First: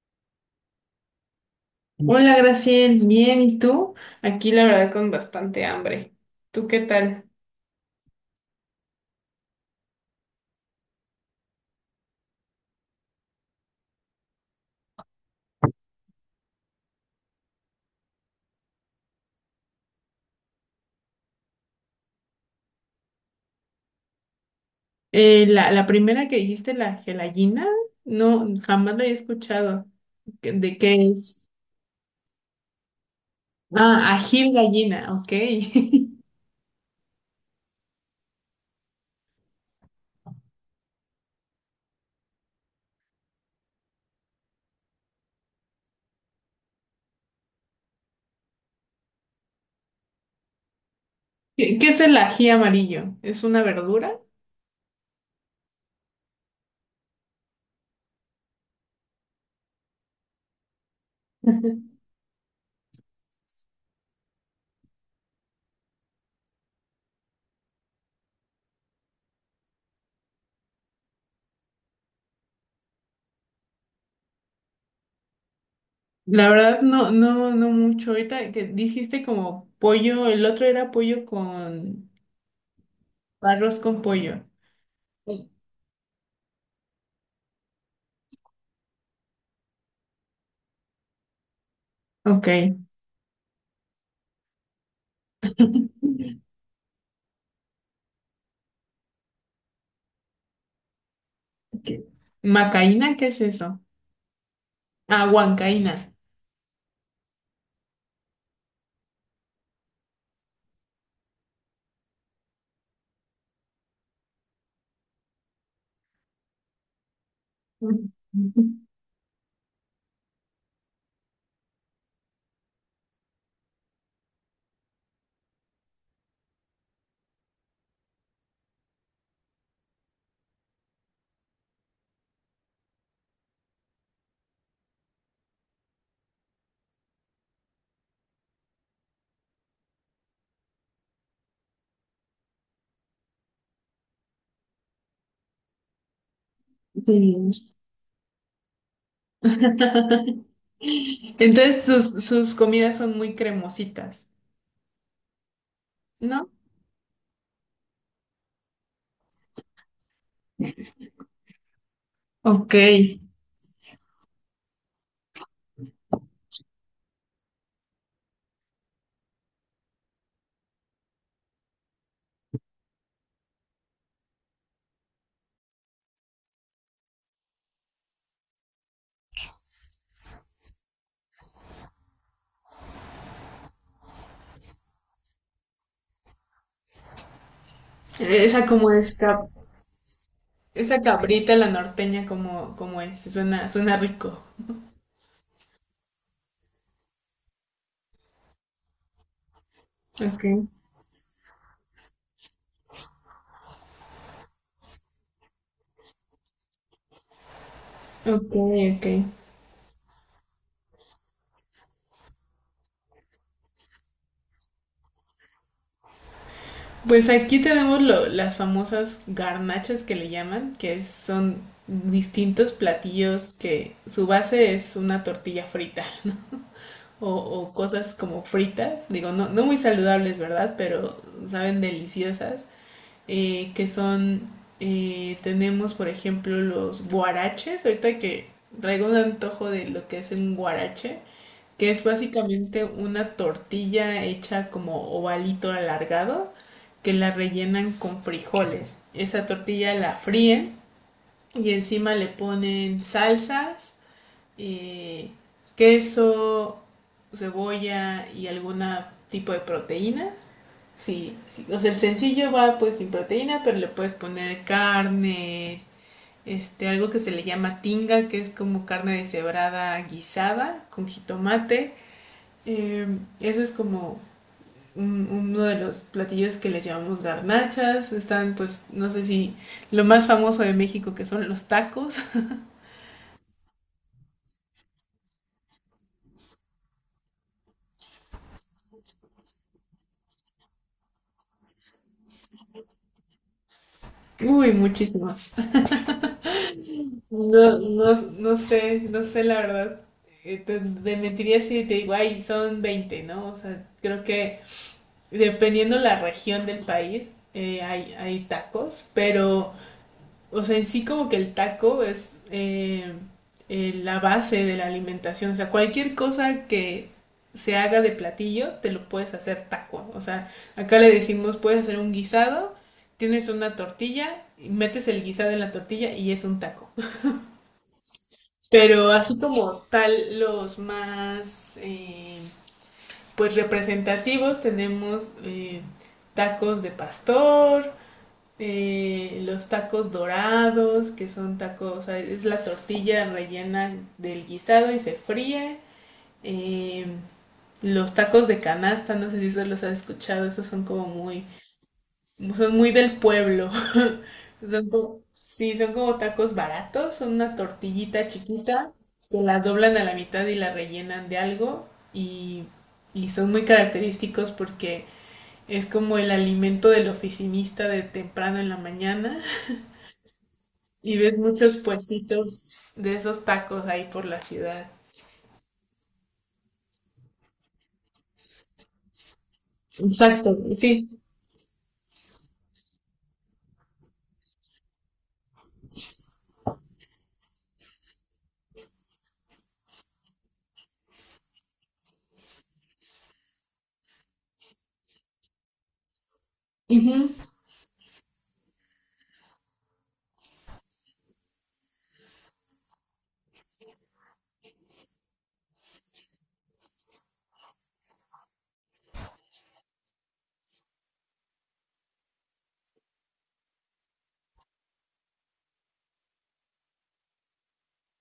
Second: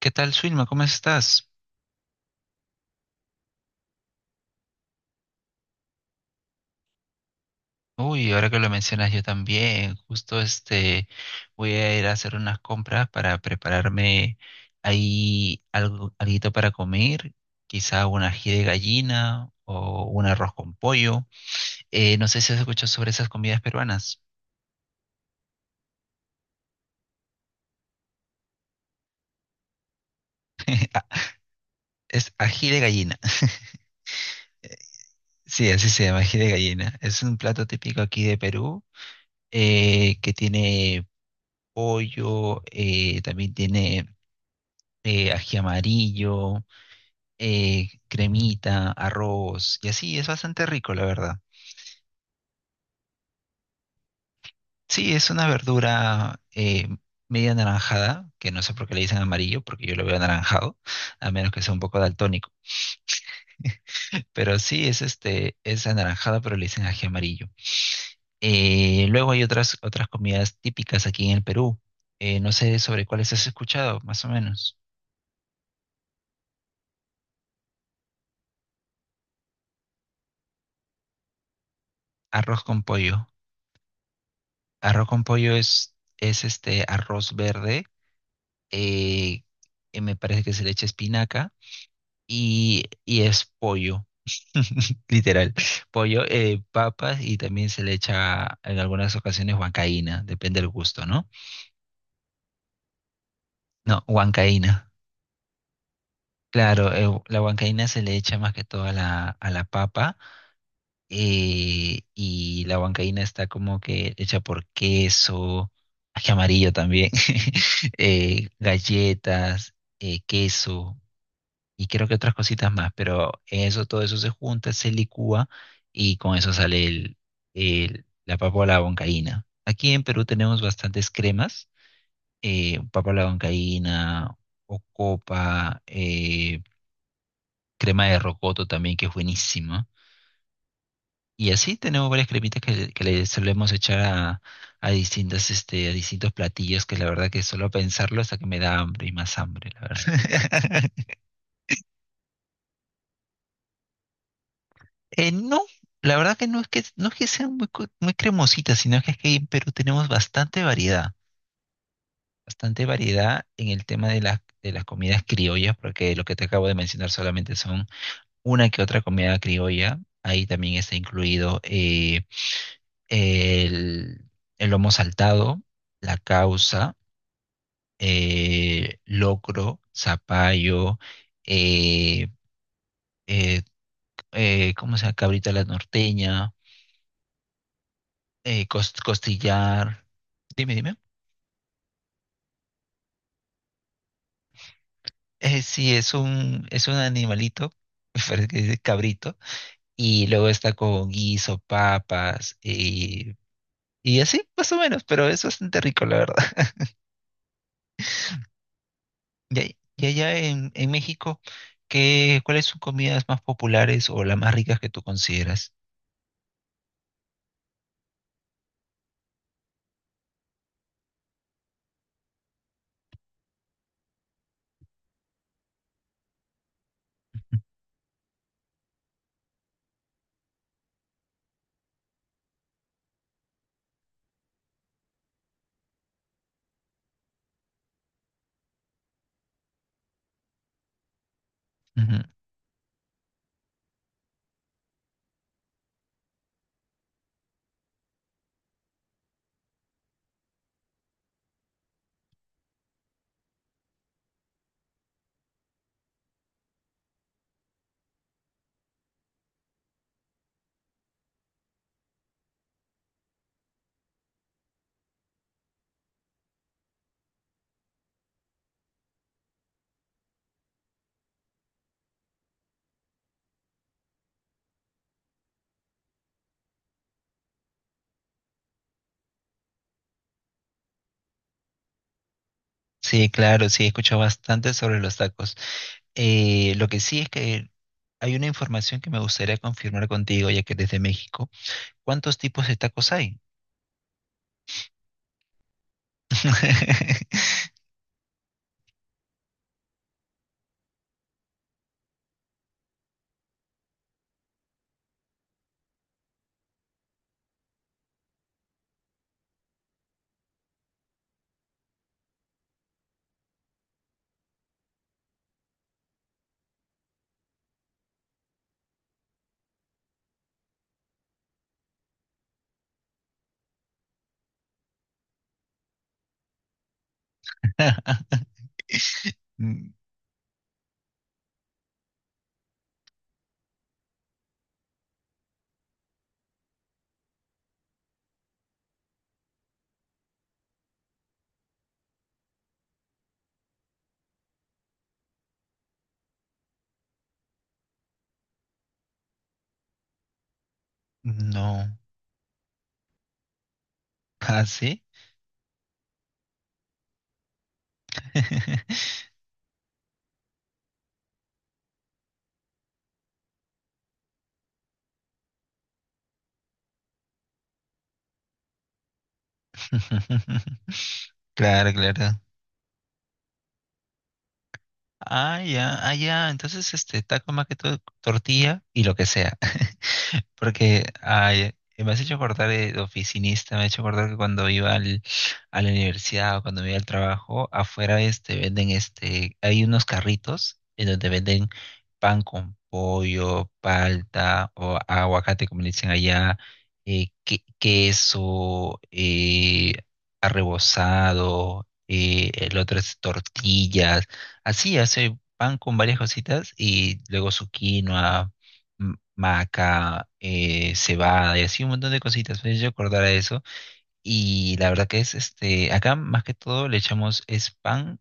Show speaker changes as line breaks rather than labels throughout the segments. ¿Qué tal, Suilma? ¿Cómo estás?
Hola, Graciel, bien, ¿y tú? Aquí la verdad con bastante hambre. ¿Tú qué tal?
Uy, ahora que lo mencionas yo también, justo, voy a ir a hacer unas compras para prepararme ahí algo, alguito para comer, quizá un ají de gallina o un arroz con pollo. No sé si has escuchado sobre esas comidas peruanas.
La primera que dijiste, la gelatina, no, jamás la he escuchado. ¿De qué es?
Es ají de gallina.
Ah, ají de gallina, ok.
Sí, así se
¿Qué,
llama, ají de gallina. Es un plato típico aquí de Perú, que tiene pollo, también tiene ají amarillo, cremita, arroz y así, es bastante rico, la verdad.
qué es el ají amarillo? ¿Es una verdura?
Sí, es una verdura, media anaranjada, que no sé por qué le dicen amarillo, porque yo lo veo anaranjado, a menos que sea un poco daltónico. Pero sí, es anaranjada, pero le dicen ají amarillo. Luego hay otras comidas típicas aquí en el Perú. No sé sobre cuáles has escuchado, más o menos.
La verdad, no, no mucho. Ahorita que dijiste como pollo, el otro era pollo con
Arroz con pollo.
arroz con pollo.
Arroz con
Sí.
pollo es este arroz verde, eh, que me parece que se le echa espinaca
Ok.
y es pollo, literal, pollo, papas y también se le echa en algunas ocasiones huancaína, depende del gusto, ¿no?
¿Qué- ¿Macaína? ¿Qué es eso?
No, huancaína.
Ah, huancaína.
Claro, la huancaína se le echa más que todo a la papa, y la huancaína está como que hecha por queso, ají amarillo también, galletas, queso. Y creo que otras cositas más, pero eso, todo eso se junta, se licúa y con eso sale la papa a la huancaína. Aquí en Perú tenemos bastantes cremas, papa a la huancaína, ocopa, crema de rocoto también, que es buenísima. Y así tenemos varias cremitas que le solemos echar a distintos platillos, que la verdad que solo
Sí.
pensarlo hasta que me da hambre y más hambre, la verdad.
Entonces sus comidas son muy cremositas,
No, la verdad que
¿no?
no es que sean muy cremositas, sino que es que en Perú tenemos bastante variedad,
Ok.
bastante variedad en el tema de las comidas criollas, porque lo que te acabo de mencionar solamente son una que otra comida criolla. Ahí también está incluido el, el lomo saltado, la causa, locro, zapallo, eh, eh, ¿cómo se llama? Cabrita a la norteña,
Esa como es cab-
costillar. Dime, dime.
Esa cabrita, la norteña, como, como es, suena, suena rico.
Sí, es un animalito, me parece que dice cabrito, y
Ok,
luego está con guiso, papas, y así, más o menos, pero es bastante rico, la verdad.
ok, ok.
Y allá en México, ¿Cuáles son comidas más populares o las más ricas que tú consideras?
Pues aquí tenemos las famosas garnachas que le llaman, son distintos platillos que su base es una tortilla frita. O, o cosas como fritas, digo, no, no muy saludables, ¿verdad? Pero saben deliciosas, eh, que son, tenemos por ejemplo los guaraches, ahorita que traigo un antojo de lo que es un guarache, que es
Ujú.
básicamente una tortilla hecha como ovalito alargado, que la rellenan con frijoles. Esa tortilla la fríen y encima le ponen salsas, eh, queso, cebolla y algún tipo de proteína. Sí, sí, o sea, el sencillo va pues sin proteína, pero le puedes poner carne, este, algo que se le llama tinga, que es como carne deshebrada guisada con jitomate. Eh, Eso es como uno de los platillos que les llamamos garnachas. Están, pues, no sé si lo más famoso de México que son los tacos.
Sí, claro, sí, he escuchado bastante sobre los tacos. Lo que sí es que hay una información que me gustaría confirmar contigo, ya que eres de México. ¿Cuántos tipos de tacos hay?
Uy, muchísimos. No, no, no sé, no sé la verdad. Te mentiría si te digo, ay, son 20, ¿no? O sea, creo que dependiendo la región del país, hay tacos, pero, o sea, en sí como que el taco es la base de la alimentación. O sea, cualquier cosa que se haga de platillo, te lo puedes hacer taco. O sea, acá le decimos, puedes hacer un guisado, tienes una tortilla, y metes el guisado en la tortilla y es un taco. Pero así como
Mm,
tal, los más pues representativos tenemos, tacos de pastor, los tacos dorados, que son tacos, o sea, es la tortilla rellena del guisado y se fríe. Eh, los tacos de canasta, no sé si eso los has escuchado, esos son como muy,
no.
son muy del pueblo.
¿Ah,
Son
sí?
como, sí, son como tacos baratos, son una tortillita chiquita que la doblan a la mitad y la rellenan de algo y, y son muy característicos porque es como el alimento del oficinista de temprano en la mañana y ves muchos
Claro, claro.
puestitos de esos tacos ahí por la ciudad.
Ah, ya, ah, ya. Entonces, este, taco más que todo, tortilla y lo que sea.
Exacto,
Porque
sí.
ay, me has hecho acordar de oficinista, me has hecho acordar que cuando iba a la universidad o cuando iba al trabajo, afuera venden, hay unos carritos en donde venden pan con pollo, palta o aguacate, como le dicen allá,
Ujú.
queso, arrebozado, el otro es tortillas, así hace pan con varias cositas y luego su quinoa, maca, cebada y así un montón de cositas. Me hizo acordar a eso. Y la verdad que es, este, acá más que todo le echamos es pan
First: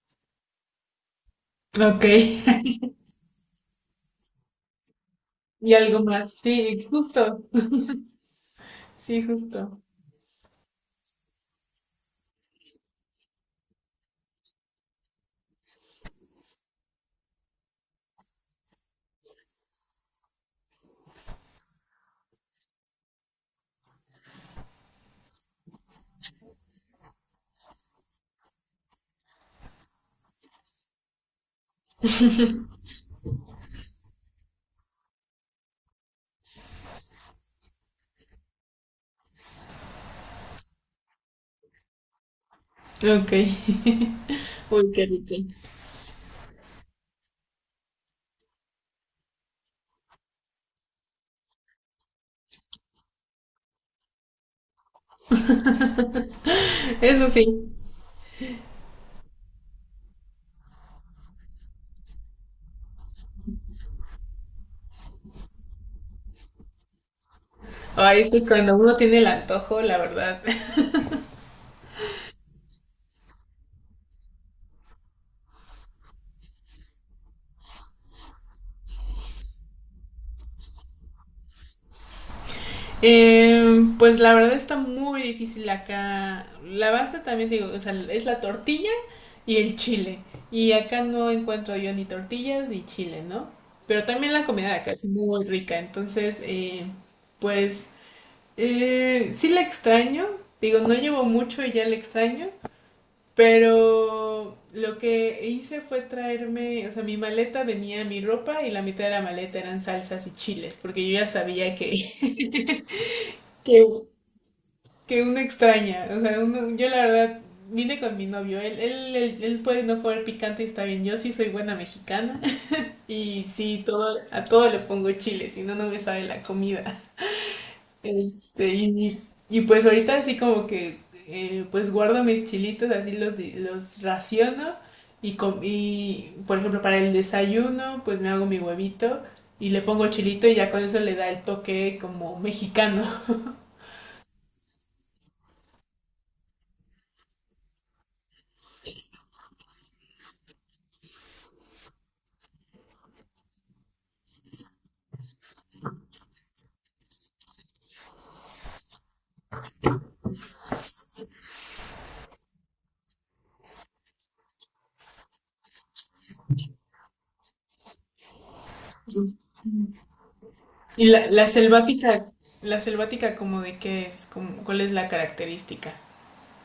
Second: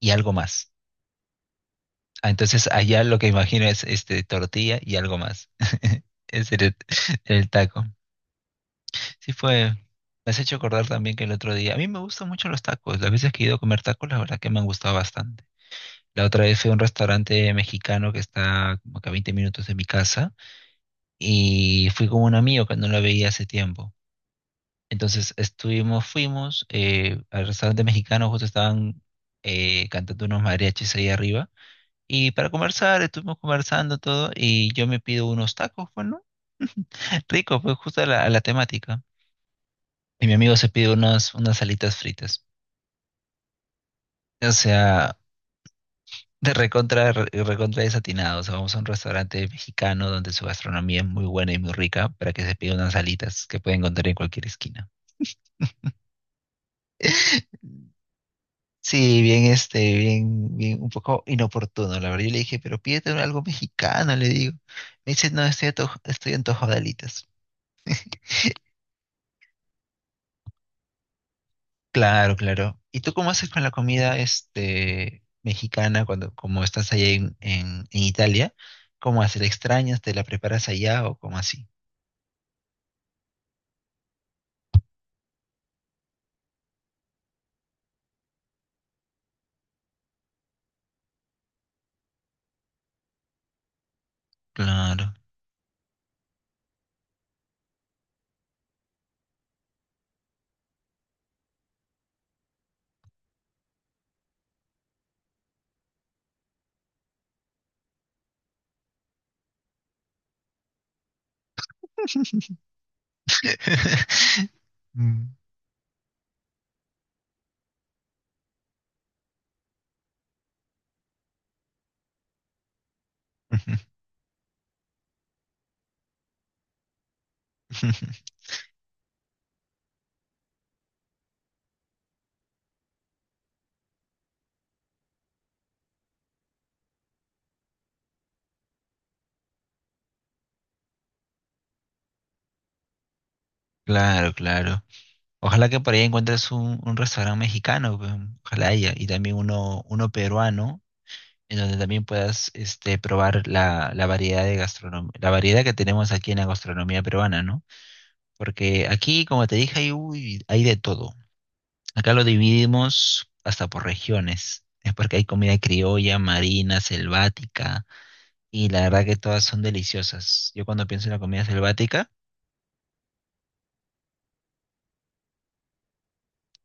y algo más.
Ok.
Ah, entonces allá lo que imagino es tortilla y algo más.
Y algo más.
Es el,
Sí, justo.
el taco.
Sí,
Sí fue.
justo.
Me has hecho acordar también que el otro día, a mí me gustan mucho los tacos. Las veces que he ido a comer tacos, la verdad que me han gustado bastante. La otra vez fui a un restaurante mexicano que está como que a 20 minutos de mi casa y fui con un amigo que no lo veía hace tiempo. Entonces fuimos al restaurante mexicano, justo estaban cantando unos mariachis ahí arriba. Y para conversar, estuvimos conversando todo y yo me pido unos tacos, bueno, rico, pues justo a la temática. Y mi amigo se pide unas alitas fritas.
Ok.
O
Uy,
sea, de recontra, recontra desatinado. O sea, vamos a un restaurante mexicano donde su gastronomía es muy buena y muy rica para que se pida unas alitas que pueden encontrar en cualquier esquina.
eso sí.
Sí, bien, este, bien, bien, un poco inoportuno, la verdad. Yo le dije, pero pídete algo mexicano, le digo. Me dice, no, estoy antojado de alitas.
Ay, es que cuando uno tiene el antojo, la verdad.
Claro, claro. ¿Y tú cómo haces con la comida, mexicana cuando, como estás allá en, en Italia? ¿Cómo haces? ¿La extrañas? ¿Te la preparas allá o cómo así?
Pues la verdad está muy difícil acá. La base también digo, o sea, es la tortilla y el chile. Y acá no encuentro yo ni tortillas ni chile, ¿no? Pero también la comida de acá es
Claro.
muy rica. Entonces, pues sí la extraño. Digo, no llevo mucho y ya la extraño. Pero lo que hice fue traerme, o sea, mi maleta venía mi ropa y la mitad de la maleta eran salsas y chiles, porque yo ya sabía que, que que
Mm.
uno extraña. O sea, uno, yo la verdad vine con mi novio. Él puede no comer picante y está bien. Yo sí soy buena mexicana. Y sí, todo, a todo le pongo chile, si no, no me sabe la comida. Este, y, y pues ahorita así como que pues guardo mis chilitos, así los, los raciono. Y, y por ejemplo para el desayuno pues me hago mi huevito y le pongo chilito y ya con eso le da el toque como mexicano.
Claro, claro. Ojalá que por ahí encuentres un restaurante mexicano, pues, ojalá haya, y también uno peruano. En donde también puedas probar la variedad de gastronomía, la variedad que tenemos aquí en la gastronomía peruana, ¿no? Porque aquí, como te dije, hay, uy, hay de todo. Acá lo dividimos hasta por regiones. Es porque hay comida criolla, marina, selvática, y la verdad que todas son deliciosas. Yo cuando
Y
pienso en
la, la selvática, la selvática como de qué es, como, ¿cuál es la característica?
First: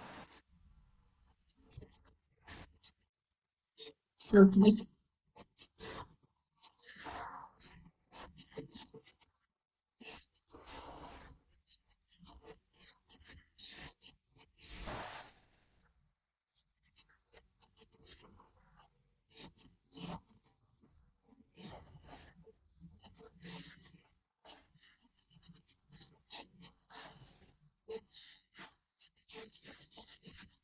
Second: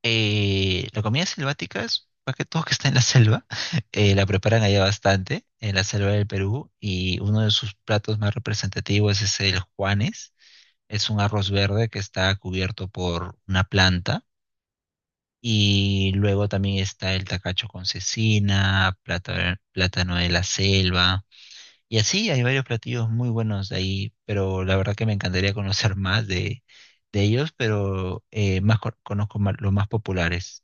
la comida selvática es más que todo que está en la selva, la
Ok.
preparan
Oye,
allá bastante, en la selva del Perú, y uno de sus platos más representativos es el Juanes. Es un arroz verde que está cubierto por una planta. Y luego también está el tacacho con cecina, plátano de la selva. Y así hay varios platillos muy buenos de ahí, pero la verdad que me encantaría conocer más de ellos, pero conozco los más populares.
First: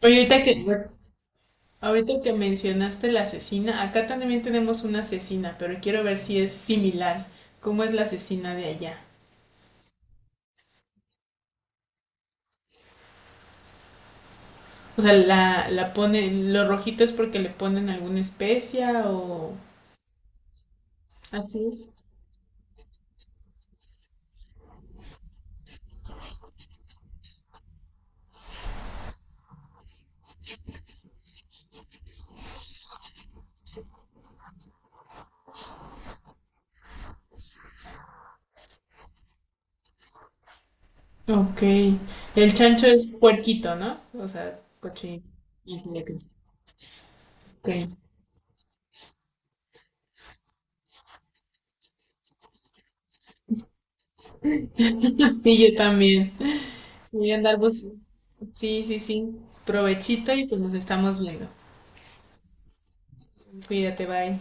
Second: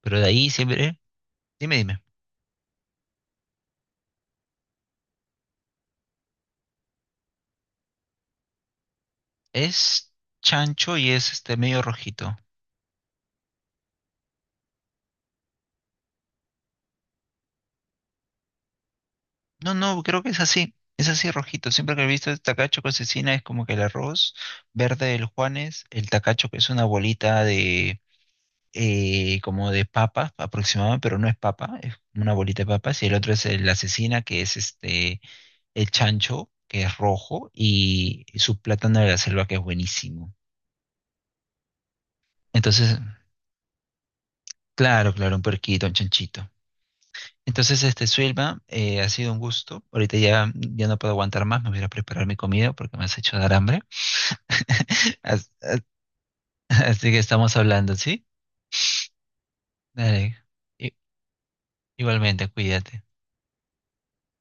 Pero de
ahorita
ahí
que,
siempre, dime, dime,
ahorita que mencionaste la asesina, acá también tenemos una asesina, pero quiero ver si es similar. ¿Cómo es la asesina de allá?
es chancho y es medio rojito.
O sea, la ponen, lo rojito es porque le ponen alguna especia o...
No, no, creo que es así. Es así
Así
rojito.
es.
Siempre que he visto el tacacho con cecina es como que el arroz verde del Juanes, el tacacho que es una bolita de como de papa aproximada, pero no es papa, es una bolita de papas, y el otro es la cecina, que es el chancho, que es rojo, y su plátano de la selva, que es buenísimo.
Ok. El chancho
Entonces,
es puerquito, ¿no? O sea,
claro,
cochinito.
claro, un puerquito, un
Ok.
chanchito. Entonces, Suelva, ha sido un gusto. Ahorita ya, ya no puedo aguantar más, me voy a ir a preparar mi comida porque me has hecho dar hambre. As-
Sí, yo
as-
también.
Así que
Voy a
estamos
andar bus-
hablando, ¿sí?
Sí, sí, sí. Provechito
Dale.
y pues nos
I-
estamos viendo.
Igualmente, cuídate.
Cuídate, bye.